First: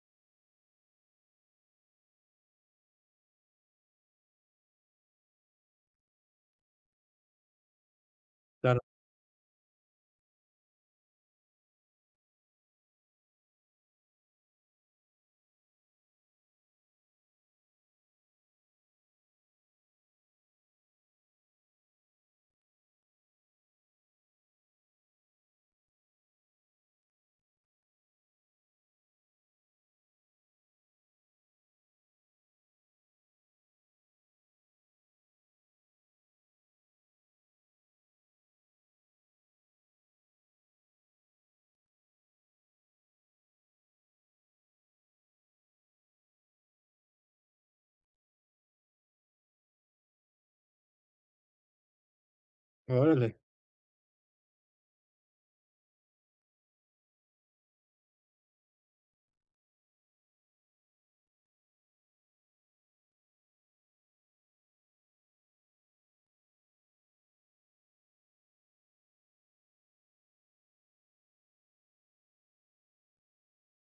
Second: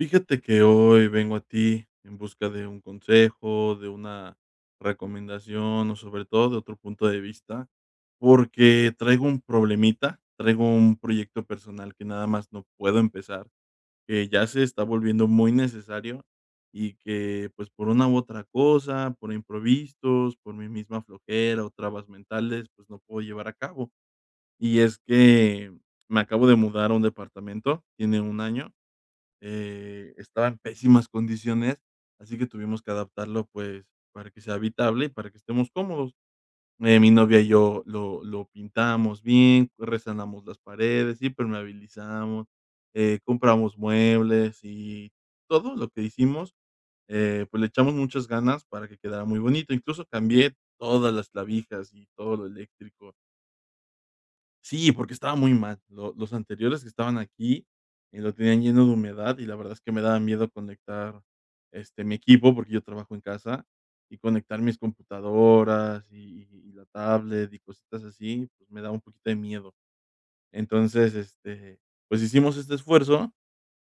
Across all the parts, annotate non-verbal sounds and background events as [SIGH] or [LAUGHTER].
Fíjate que hoy vengo a ti, en busca de un consejo, de una recomendación, o sobre todo de otro punto de vista. Claro. Porque traigo un problemita. Traigo un proyecto personal, que nada más no puedo empezar, que ya se está volviendo muy necesario, y que, pues, por una u otra cosa, por imprevistos, por mi misma flojera o trabas mentales, pues, no puedo llevar a cabo. Y es que, me acabo de mudar a un departamento, tiene 1 año. Eh, estaba en pésimas condiciones, así que tuvimos que adaptarlo, pues, para que sea habitable y para que estemos cómodos, eh, mi novia y yo lo lo pintamos bien, lo resanamos las paredes, impermeabilizamos, eh, compramos muebles. Y, todo lo que hicimos, eh, pues le echamos muchas ganas, para que quedara muy bonito. Incluso cambié todas las clavijas y todo lo eléctrico. Órale. Sí, porque estaba muy mal. Lo los anteriores que estaban aquí, y lo tenían lleno de humedad, y la verdad es que me daba miedo conectar, este, mi equipo, porque yo trabajo en casa. Y conectar mis computadoras, y y la tablet, y cositas así, pues me daba un poquito de miedo. Entonces, este, pues hicimos este esfuerzo.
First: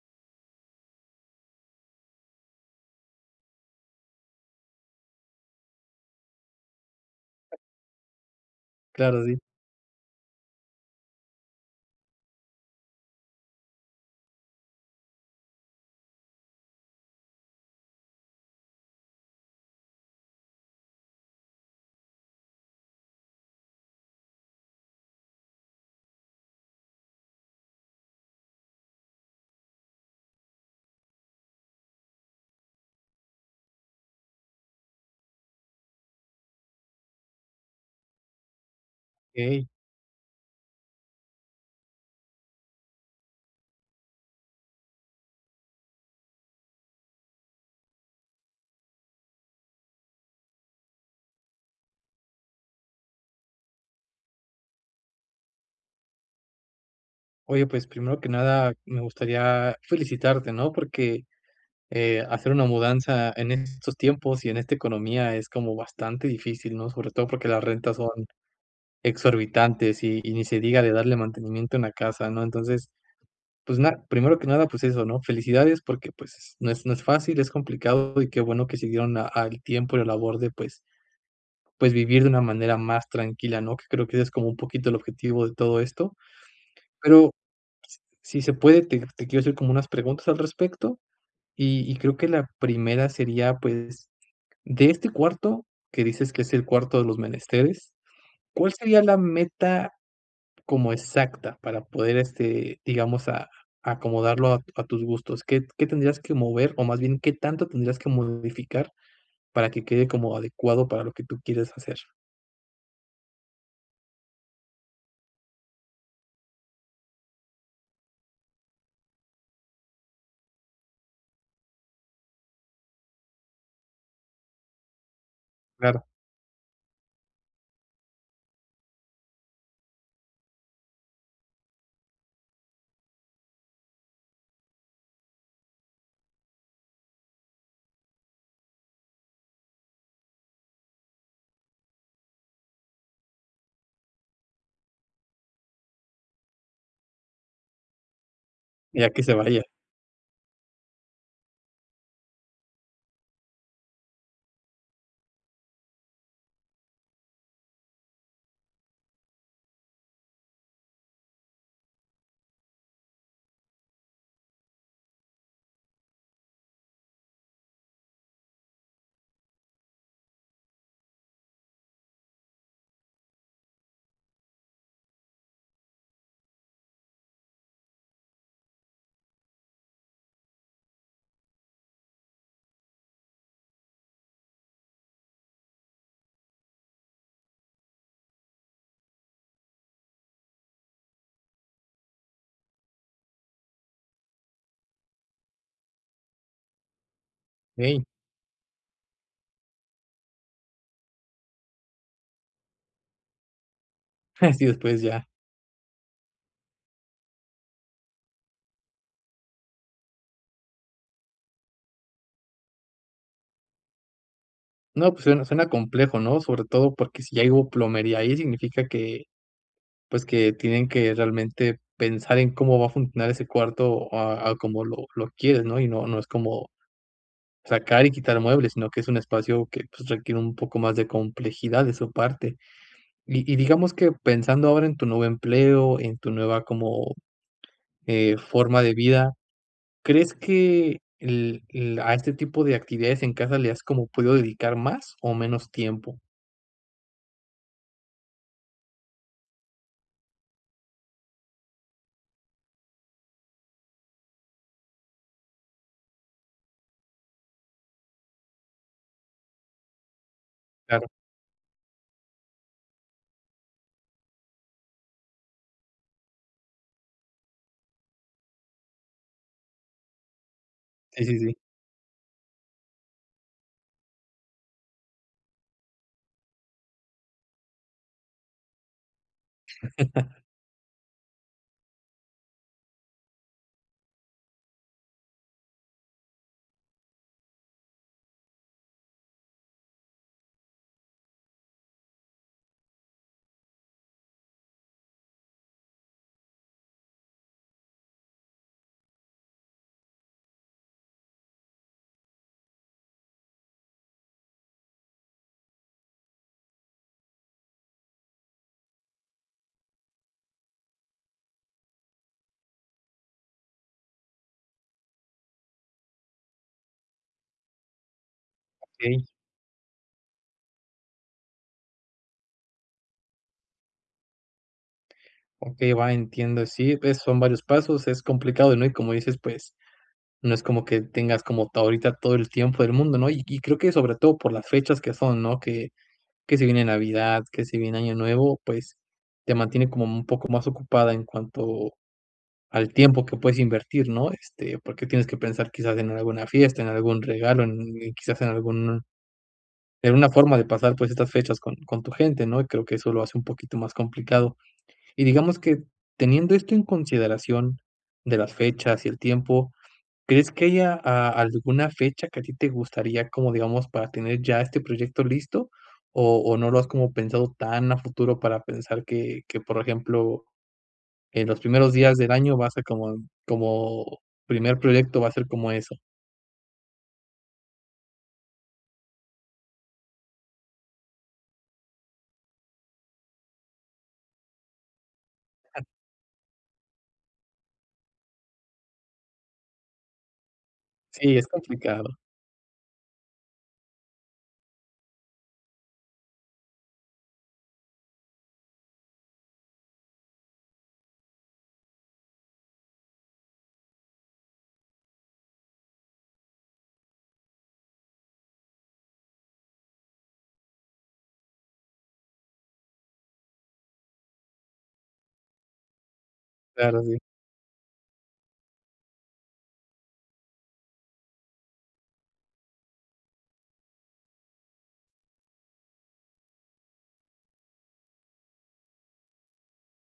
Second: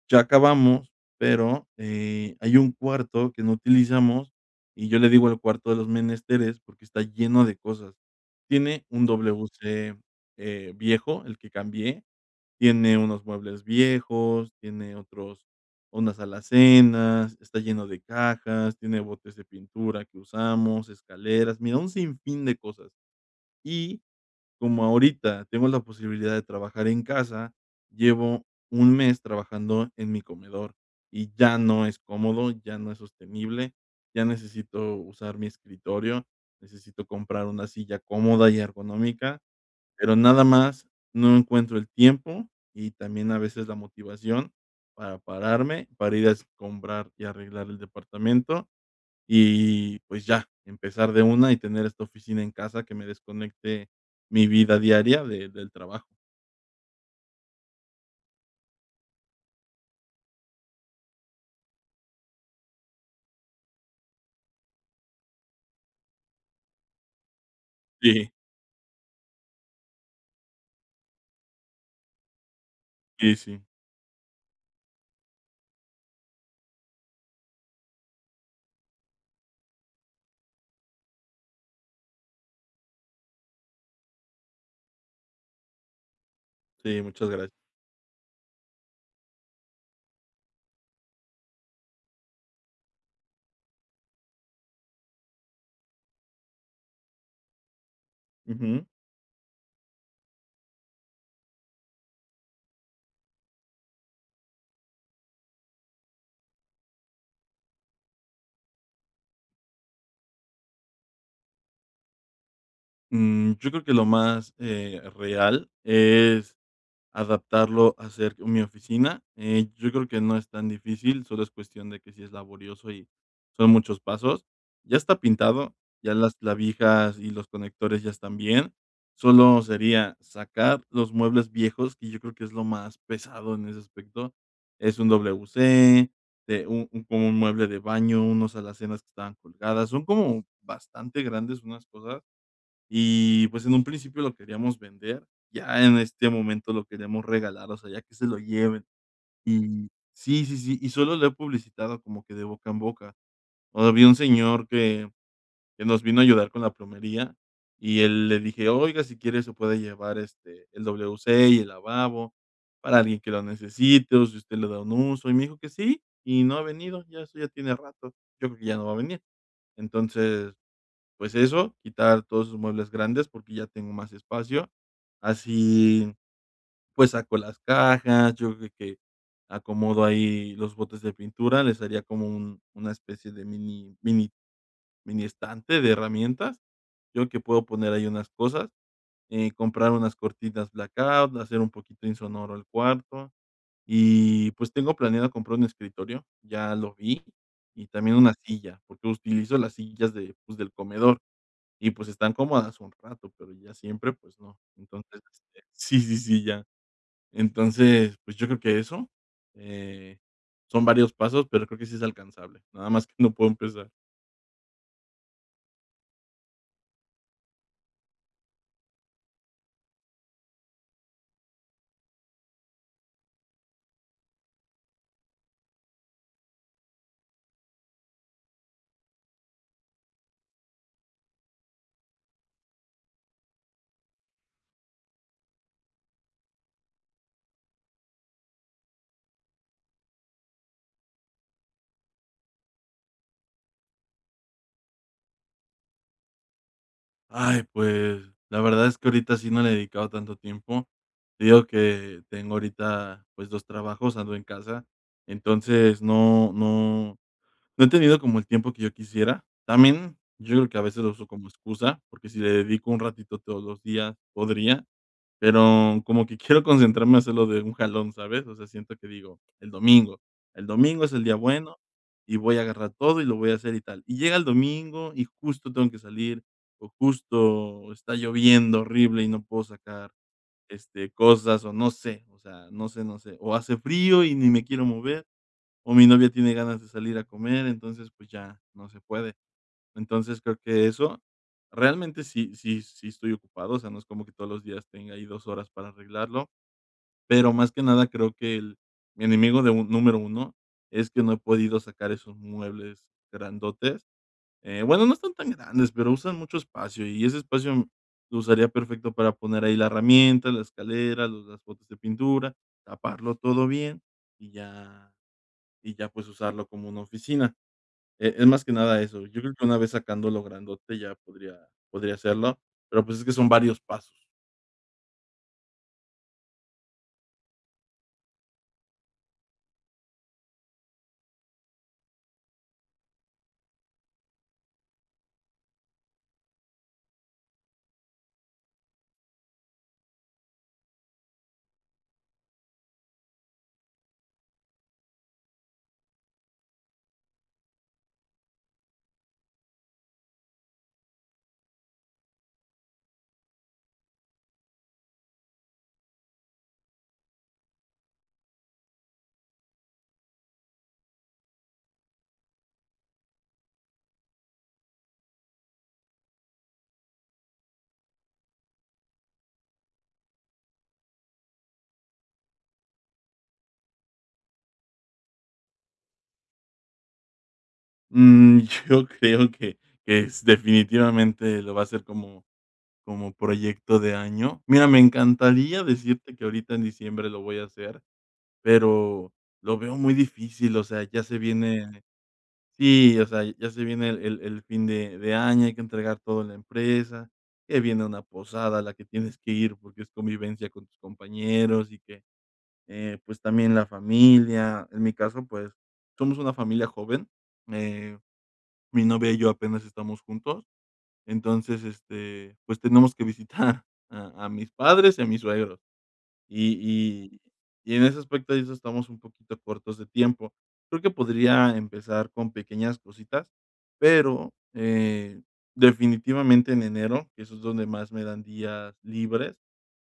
Ya acabamos, pero, eh, hay un cuarto que no utilizamos, y yo le digo el cuarto de los menesteres, porque está lleno de cosas. Tiene un Claro, sí. WC, eh, viejo, el que cambié. Tiene unos muebles viejos, tiene otros Unas alacenas, está lleno de cajas, tiene botes de pintura que usamos, escaleras, mira, un sin fin de cosas. Y, como ahorita tengo la posibilidad de trabajar en casa, llevo 1 mes trabajando en mi comedor, y ya no es cómodo, ya no es sostenible, ya necesito usar mi escritorio. Necesito comprar 1 silla cómoda y ergonómica. Okey. Pero nada más, no encuentro el tiempo. Y también a veces, la motivación para pararme, para ir a escombrar y arreglar el departamento. Y, pues ya, empezar de una. Y tener esta oficina en casa, que me desconecte, mi vida diaria de del trabajo. Oye, pues primero que nada me gustaría felicitarte, ¿no? Porque, eh, hacer una mudanza en estos tiempos y en esta economía es como bastante difícil, ¿no? Sobre todo porque las rentas son Sí. exorbitantes y y ni se diga de darle mantenimiento en la casa, ¿no? Entonces, Sí, sí. pues na primero que nada, pues eso, ¿no? Felicidades porque, pues, s no es no es fácil, es complicado, y qué bueno que se dieron a al tiempo y la labor de, pues pues, vivir de una manera más tranquila, ¿no? Que creo que ese es como un poquito el objetivo de todo esto. Sí, muchas Pero s gracias. si se puede, te te quiero hacer como unas preguntas al respecto, y y creo que la primera sería, pues, de este cuarto, que dices que es el cuarto de los menesteres, ¿cuál Ujú. sería la meta como exacta para poder, este, digamos, a acomodarlo a tus gustos?, ¿qué qué tendrías que mover? O más bien, ¿qué tanto tendrías que modificar para que quede como adecuado para lo que tú quieres hacer? Mm, yo creo que lo más, eh, real es adaptarlo a ser mi oficina. Eh, yo creo que no es tan difícil, solo es cuestión de que si es laborioso y son muchos pasos. Ya está pintado, Claro. ya las clavijas y los conectores ya están bien. Solo sería sacar los muebles viejos, que yo creo que es lo más pesado en ese aspecto. Es un WC, de u u un como un mueble de baño, unos alacenas que estaban colgadas. Son como bastante grandes unas cosas, y, pues, en un principio lo queríamos vender, ya en este momento lo queremos regalar, o sea, ya que se lo lleven. Ya que se vaya. Y Sí, sí, sí, y solo lo he publicitado como que de boca en boca. O había un señor que que nos vino a ayudar con la plomería y él le dije: "Oiga, si quiere se puede llevar, este, el WC y el lavabo para alguien que lo necesite, o si usted le da un uso", y me dijo que sí, y no ha venido, ya eso ya tiene rato, yo creo que ya no va a venir. Entonces, pues eso, quitar todos esos muebles grandes porque ya tengo más espacio, así, pues, saco las cajas, yo creo que acomodo ahí los botes de pintura, les haría como un una especie de mini mini mini estante de herramientas. Yo que puedo poner ahí unas cosas. Eh, comprar unas cortinas blackout, hacer un poquito insonoro al cuarto, y, pues, tengo planeado comprar un escritorio, ya lo vi, y Okey. también una silla, porque utilizo las sillas de, pues, del comedor, y, pues, están cómodas un rato, pero ya siempre, pues, no. [CHUCKLES] Sí, después Entonces ya. este Sí, sí, sí, ya. Entonces, pues, yo creo que eso, eh, son varios pasos, pero creo que sí es alcanzable. Nada más que no puedo empezar. No, pues suena suena complejo, ¿no? Sobre todo porque si ya hubo plomería ahí, significa que, pues que tienen que realmente pensar en cómo va a funcionar ese cuarto a a como lo lo quieres, ¿no? Y no no es como sacar y quitar muebles, sino que es un espacio que, pues, requiere un poco más de complejidad de su parte. Y y digamos que pensando ahora en tu nuevo empleo, en tu nueva, como, eh, forma de vida, ¿crees que el el, a este tipo de actividades en casa le has como podido dedicar más o menos tiempo? Ay, pues, la verdad es que ahorita sí no le he dedicado tanto tiempo. Te digo que tengo ahorita, pues, 2 trabajos, ando en casa. Entonces, no no no he tenido como el tiempo que yo quisiera. También, yo creo que a veces Claro. lo uso como excusa, porque si le dedico un ratito todos los días, podría. Pero como que quiero concentrarme a hacerlo de un jalón, ¿sabes? O sea, siento que digo, el domingo, el domingo es el Sí, día sí, sí. bueno y voy a agarrar todo y lo voy a hacer y tal. Y llega el domingo y justo tengo que salir o justo está lloviendo horrible y no puedo sacar, [CHUCKLES] este, cosas o no sé, o sea, no sé, no sé. O hace frío y ni me quiero mover, o mi novia tiene ganas de salir a comer, entonces, pues ya, no se puede. Entonces, creo que eso, realmente sí sí sí estoy ocupado, o sea, no es como que todos los días tenga ahí 2 horas para arreglarlo. Pero más que nada creo que el mi enemigo de un número 1 es que no he podido sacar esos muebles grandotes, eh, bueno, no están tan grandes, pero usan mucho espacio y ese espacio lo usaría perfecto para poner ahí la herramienta, la escalera, los las botes de pintura, taparlo todo bien, y ya y ya, pues, usarlo como una oficina, eh, es más que nada eso, Okey. yo creo que una vez sacándolo grandote ya podría podría hacerlo, pero pues es que son varios pasos. Okey, va, entiendo, sí, pues son varios pasos, es complicado, ¿no? Y, como dices, pues no es como que tengas como todo ahorita todo el tiempos del mundo, ¿no? Y y creo que, sobre todo por las fechas que son, ¿no? Que que se viene Navidad, que si viene Año Nuevo, pues te mantiene como un poco más ocupado en cuanto al tiempo que puedes invertir, ¿no? Este, porque tienes que pensar quizás en alguna fiesta, en algún regalo, en un quizás en alguna en una forma de pasar, pues, estas fechas con con tu gente, ¿no? Y creo que eso lo hace un poquito más complicado. Y, digamos que, teniendo esto en consideración, de las fechas y el tiempo, ¿crees que haya a alguna fecha que a ti te gustaría, como, digamos, para tener ya este proyecto listo, o o no lo has como pensado tan a futuro para pensar que que, por ejemplo, en los primeros días del año vas a como como primer proyecto va a ser como eso? Mm, yo creo que que es definitivamente lo voy a hacer como como proyecto de año. Mira, me encantaría decirte que ahorita en diciembre lo voy a hacer, pero lo veo muy difícil, o sea, ya se Sí, es viene complicado. sí, o sea, ya se viene el el el fin de de año, hay que entregar todo en la empresa, que viene una posada a la que tienes que ir porque es convivencia con tus compañeros, y que, eh, pues, también la familia, en mi caso, pues, somos una familia joven, eh, mi novia y yo apenas estamos juntos. Entonces, este, pues, tenemos que [CHUCKLES] visitar a a mis padres y a mis suegros. Y Claro, sí. y y en ese aspecto de eso estamos un poquito cortos de tiempo. Creo que podría empezar con pequeñas cositas, pero, eh, definitivamente en enero, eso es donde más me dan días libres,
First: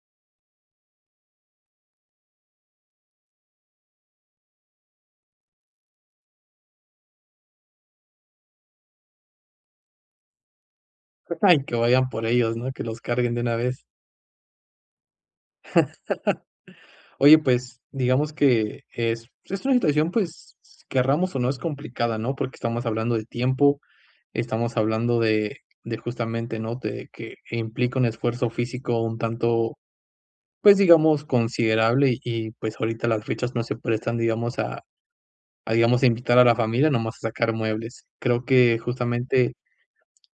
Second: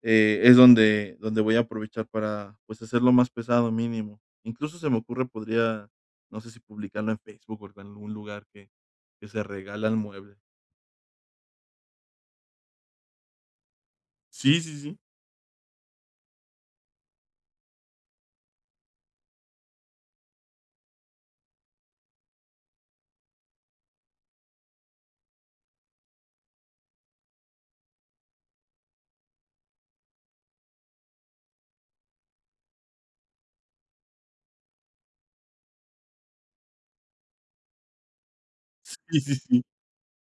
eh, es donde donde voy a aprovechar para, pues, hacer lo más pesado mínimo. Incluso se me ocurre, podría, no sé si publicarlo en Facebook o en algún lugar que que se regalan muebles. [UNINTELLIGIBLE] que vayan por ellos, ¿no? Que los carguen de una vez. Sí, sí, sí. [CHUCKLES] Oye pues digamos que es es una situación, pues queramos o no, es complicada, ¿no? Porque estamos hablando de tiempo, estamos hablando de de justamente, ¿no?, de que implica un esfuerzo físico un tanto pues digamos considerable, y pues ahorita las fechas no se prestan, digamos, a a digamos, a invitar a la familia nada más a sacar muebles. Creo que Sí, sí, justamente sí.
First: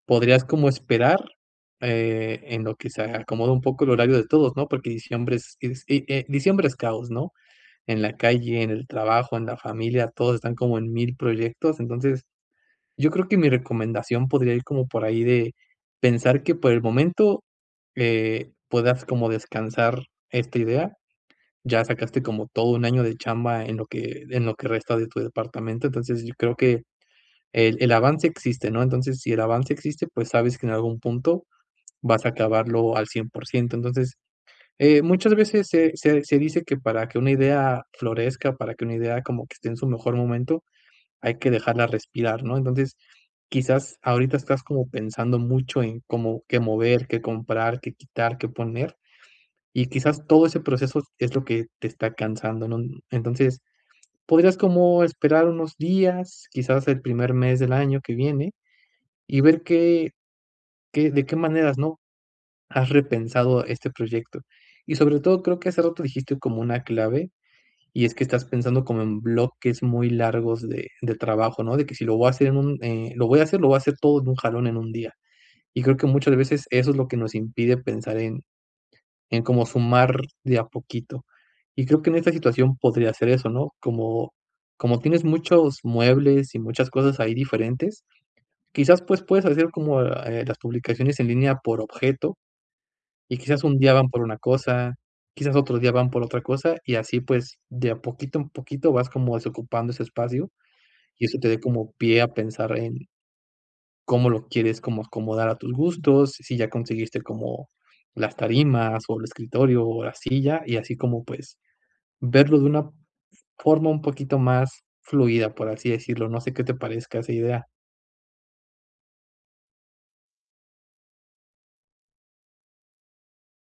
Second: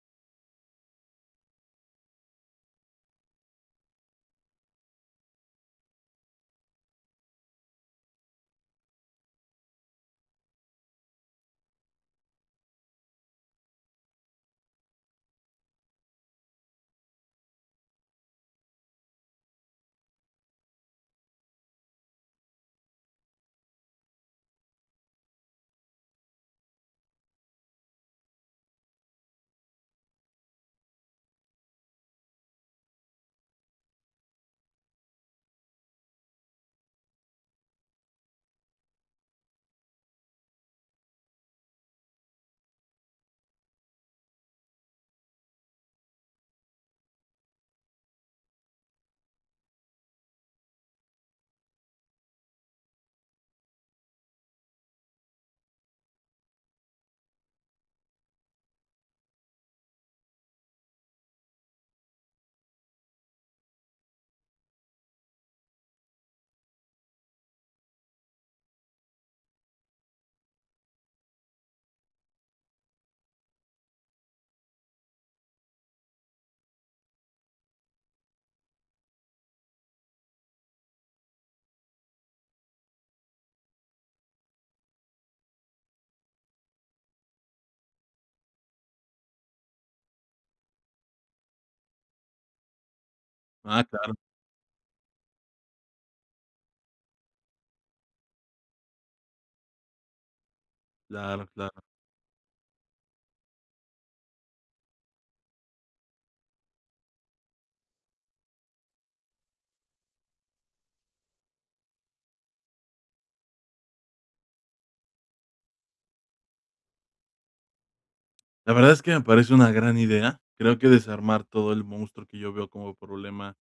podrías como esperar, eh, en lo que se acomoda un poco el horario de todos, ¿no?, porque diciembre es es, eh eh, diciembre es caos, ¿no? En la calle, en el trabajo, en la familia, todos están como en mil proyectos, entonces, yo creo que mi recomendación podría ir como por ahí de pensar que, por el momento, eh, puedas como descansar esta idea. Ya sacaste como todo un año de chamba en lo que en lo que resta de tu departamento, entonces yo creo que el el avance existe, ¿no? Entonces, si el avance existe, pues sabes que en algún punto vas a acabarlo al cien por ciento. Entonces, eh, muchas veces se se se dice que para que una idea florezca, para que una idea como que esté en su mejor momento, hay que dejarla respirar, ¿no? Entonces, quizás ahorita estás como pensando mucho en, ¿cómo qué mover, qué comprar, qué quitar, qué poner?, y quizás todo ese proceso es lo que te está cansando, ¿no? Entonces, podrías como esperar unos días, quizás el primer mes del año que viene, y ver qué qué de qué maneras, ¿no?, has repensado este proyecto y, sobre todo, creo que hace rato dijiste como una clave y es que estás pensando como en bloques muy largos de de trabajo, ¿no? De que sí lo voy a hacer en un, eh, lo voy a hacer lo voy a hacer todo en un jalón, en 1 día, y creo que muchas veces eso es lo que nos impide pensar en en cómo sumar de a poquito, y creo que en esta situación podría ser eso, ¿no?, como como tienes muchos muebles y muchas cosas ahí diferentes, quizás pues puedes hacer como, eh, las publicaciones en línea por objeto y quizás un Ah, día van claro. por una cosa, quizás otro día van por otra cosa y así pues de a poquito en poquito vas como desocupando ese espacio y eso Claro, te dé claro. como pie a pensar en cómo lo quieres como acomodar a tus gustos. Si ya conseguiste como las tarimas o el escritorio o la silla y así como, pues verlo de una forma un poquito más fluida, por así decirlo, no sé qué te parezca esa idea. La verdad es que me parece una gran idea. Creo que desarmar todo el monstruo que yo veo como problema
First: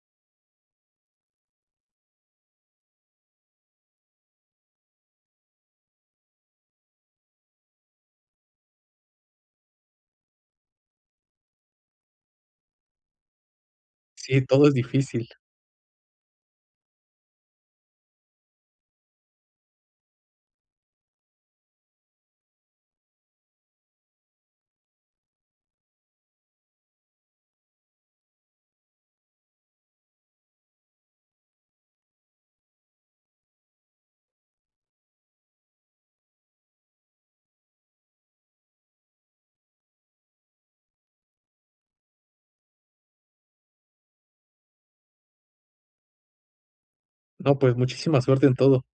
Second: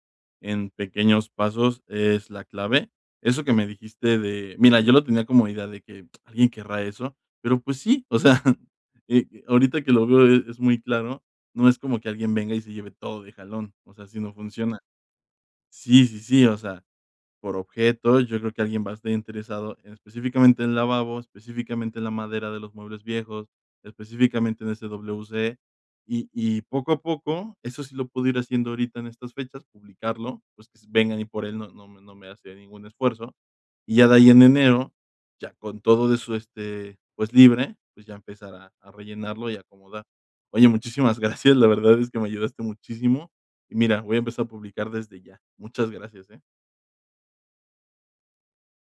en pequeños pasos es la clave. Eso que me dijiste de mira, yo lo tenía como idea de que: "¿Alguien querrá eso?", pero, pues sí, o sea, eh, ahorita que lo veo es muy claro, no es como que alguien venga y se lleve todo de jalón, o sea, así no Sí, todo es funciona. difícil. Sí, sí, sí, o sea, por objeto, yo creo que alguien va a estar interesado en específicamente en lavabos, específicamente en la madera de los muebles viejos, específicamente en ese WC, y y poco a poco, eso sí lo puedo ir haciendo ahorita en estas fechas, publicarlo, pues, que s vengan ahí por él no no me no me hace ningún esfuerzo, y ya de ahí en enero, ya con todo de su este, pues, libre, pues, ya empezar a a rellenarlo y acomodar. Oye, muchísimas gracias, la verdad es que me ayudaste muchísimo. Y mira, voy a empezar a publicar desde ya. Muchas gracias, eh. No, pues, muchísima suerte en todo.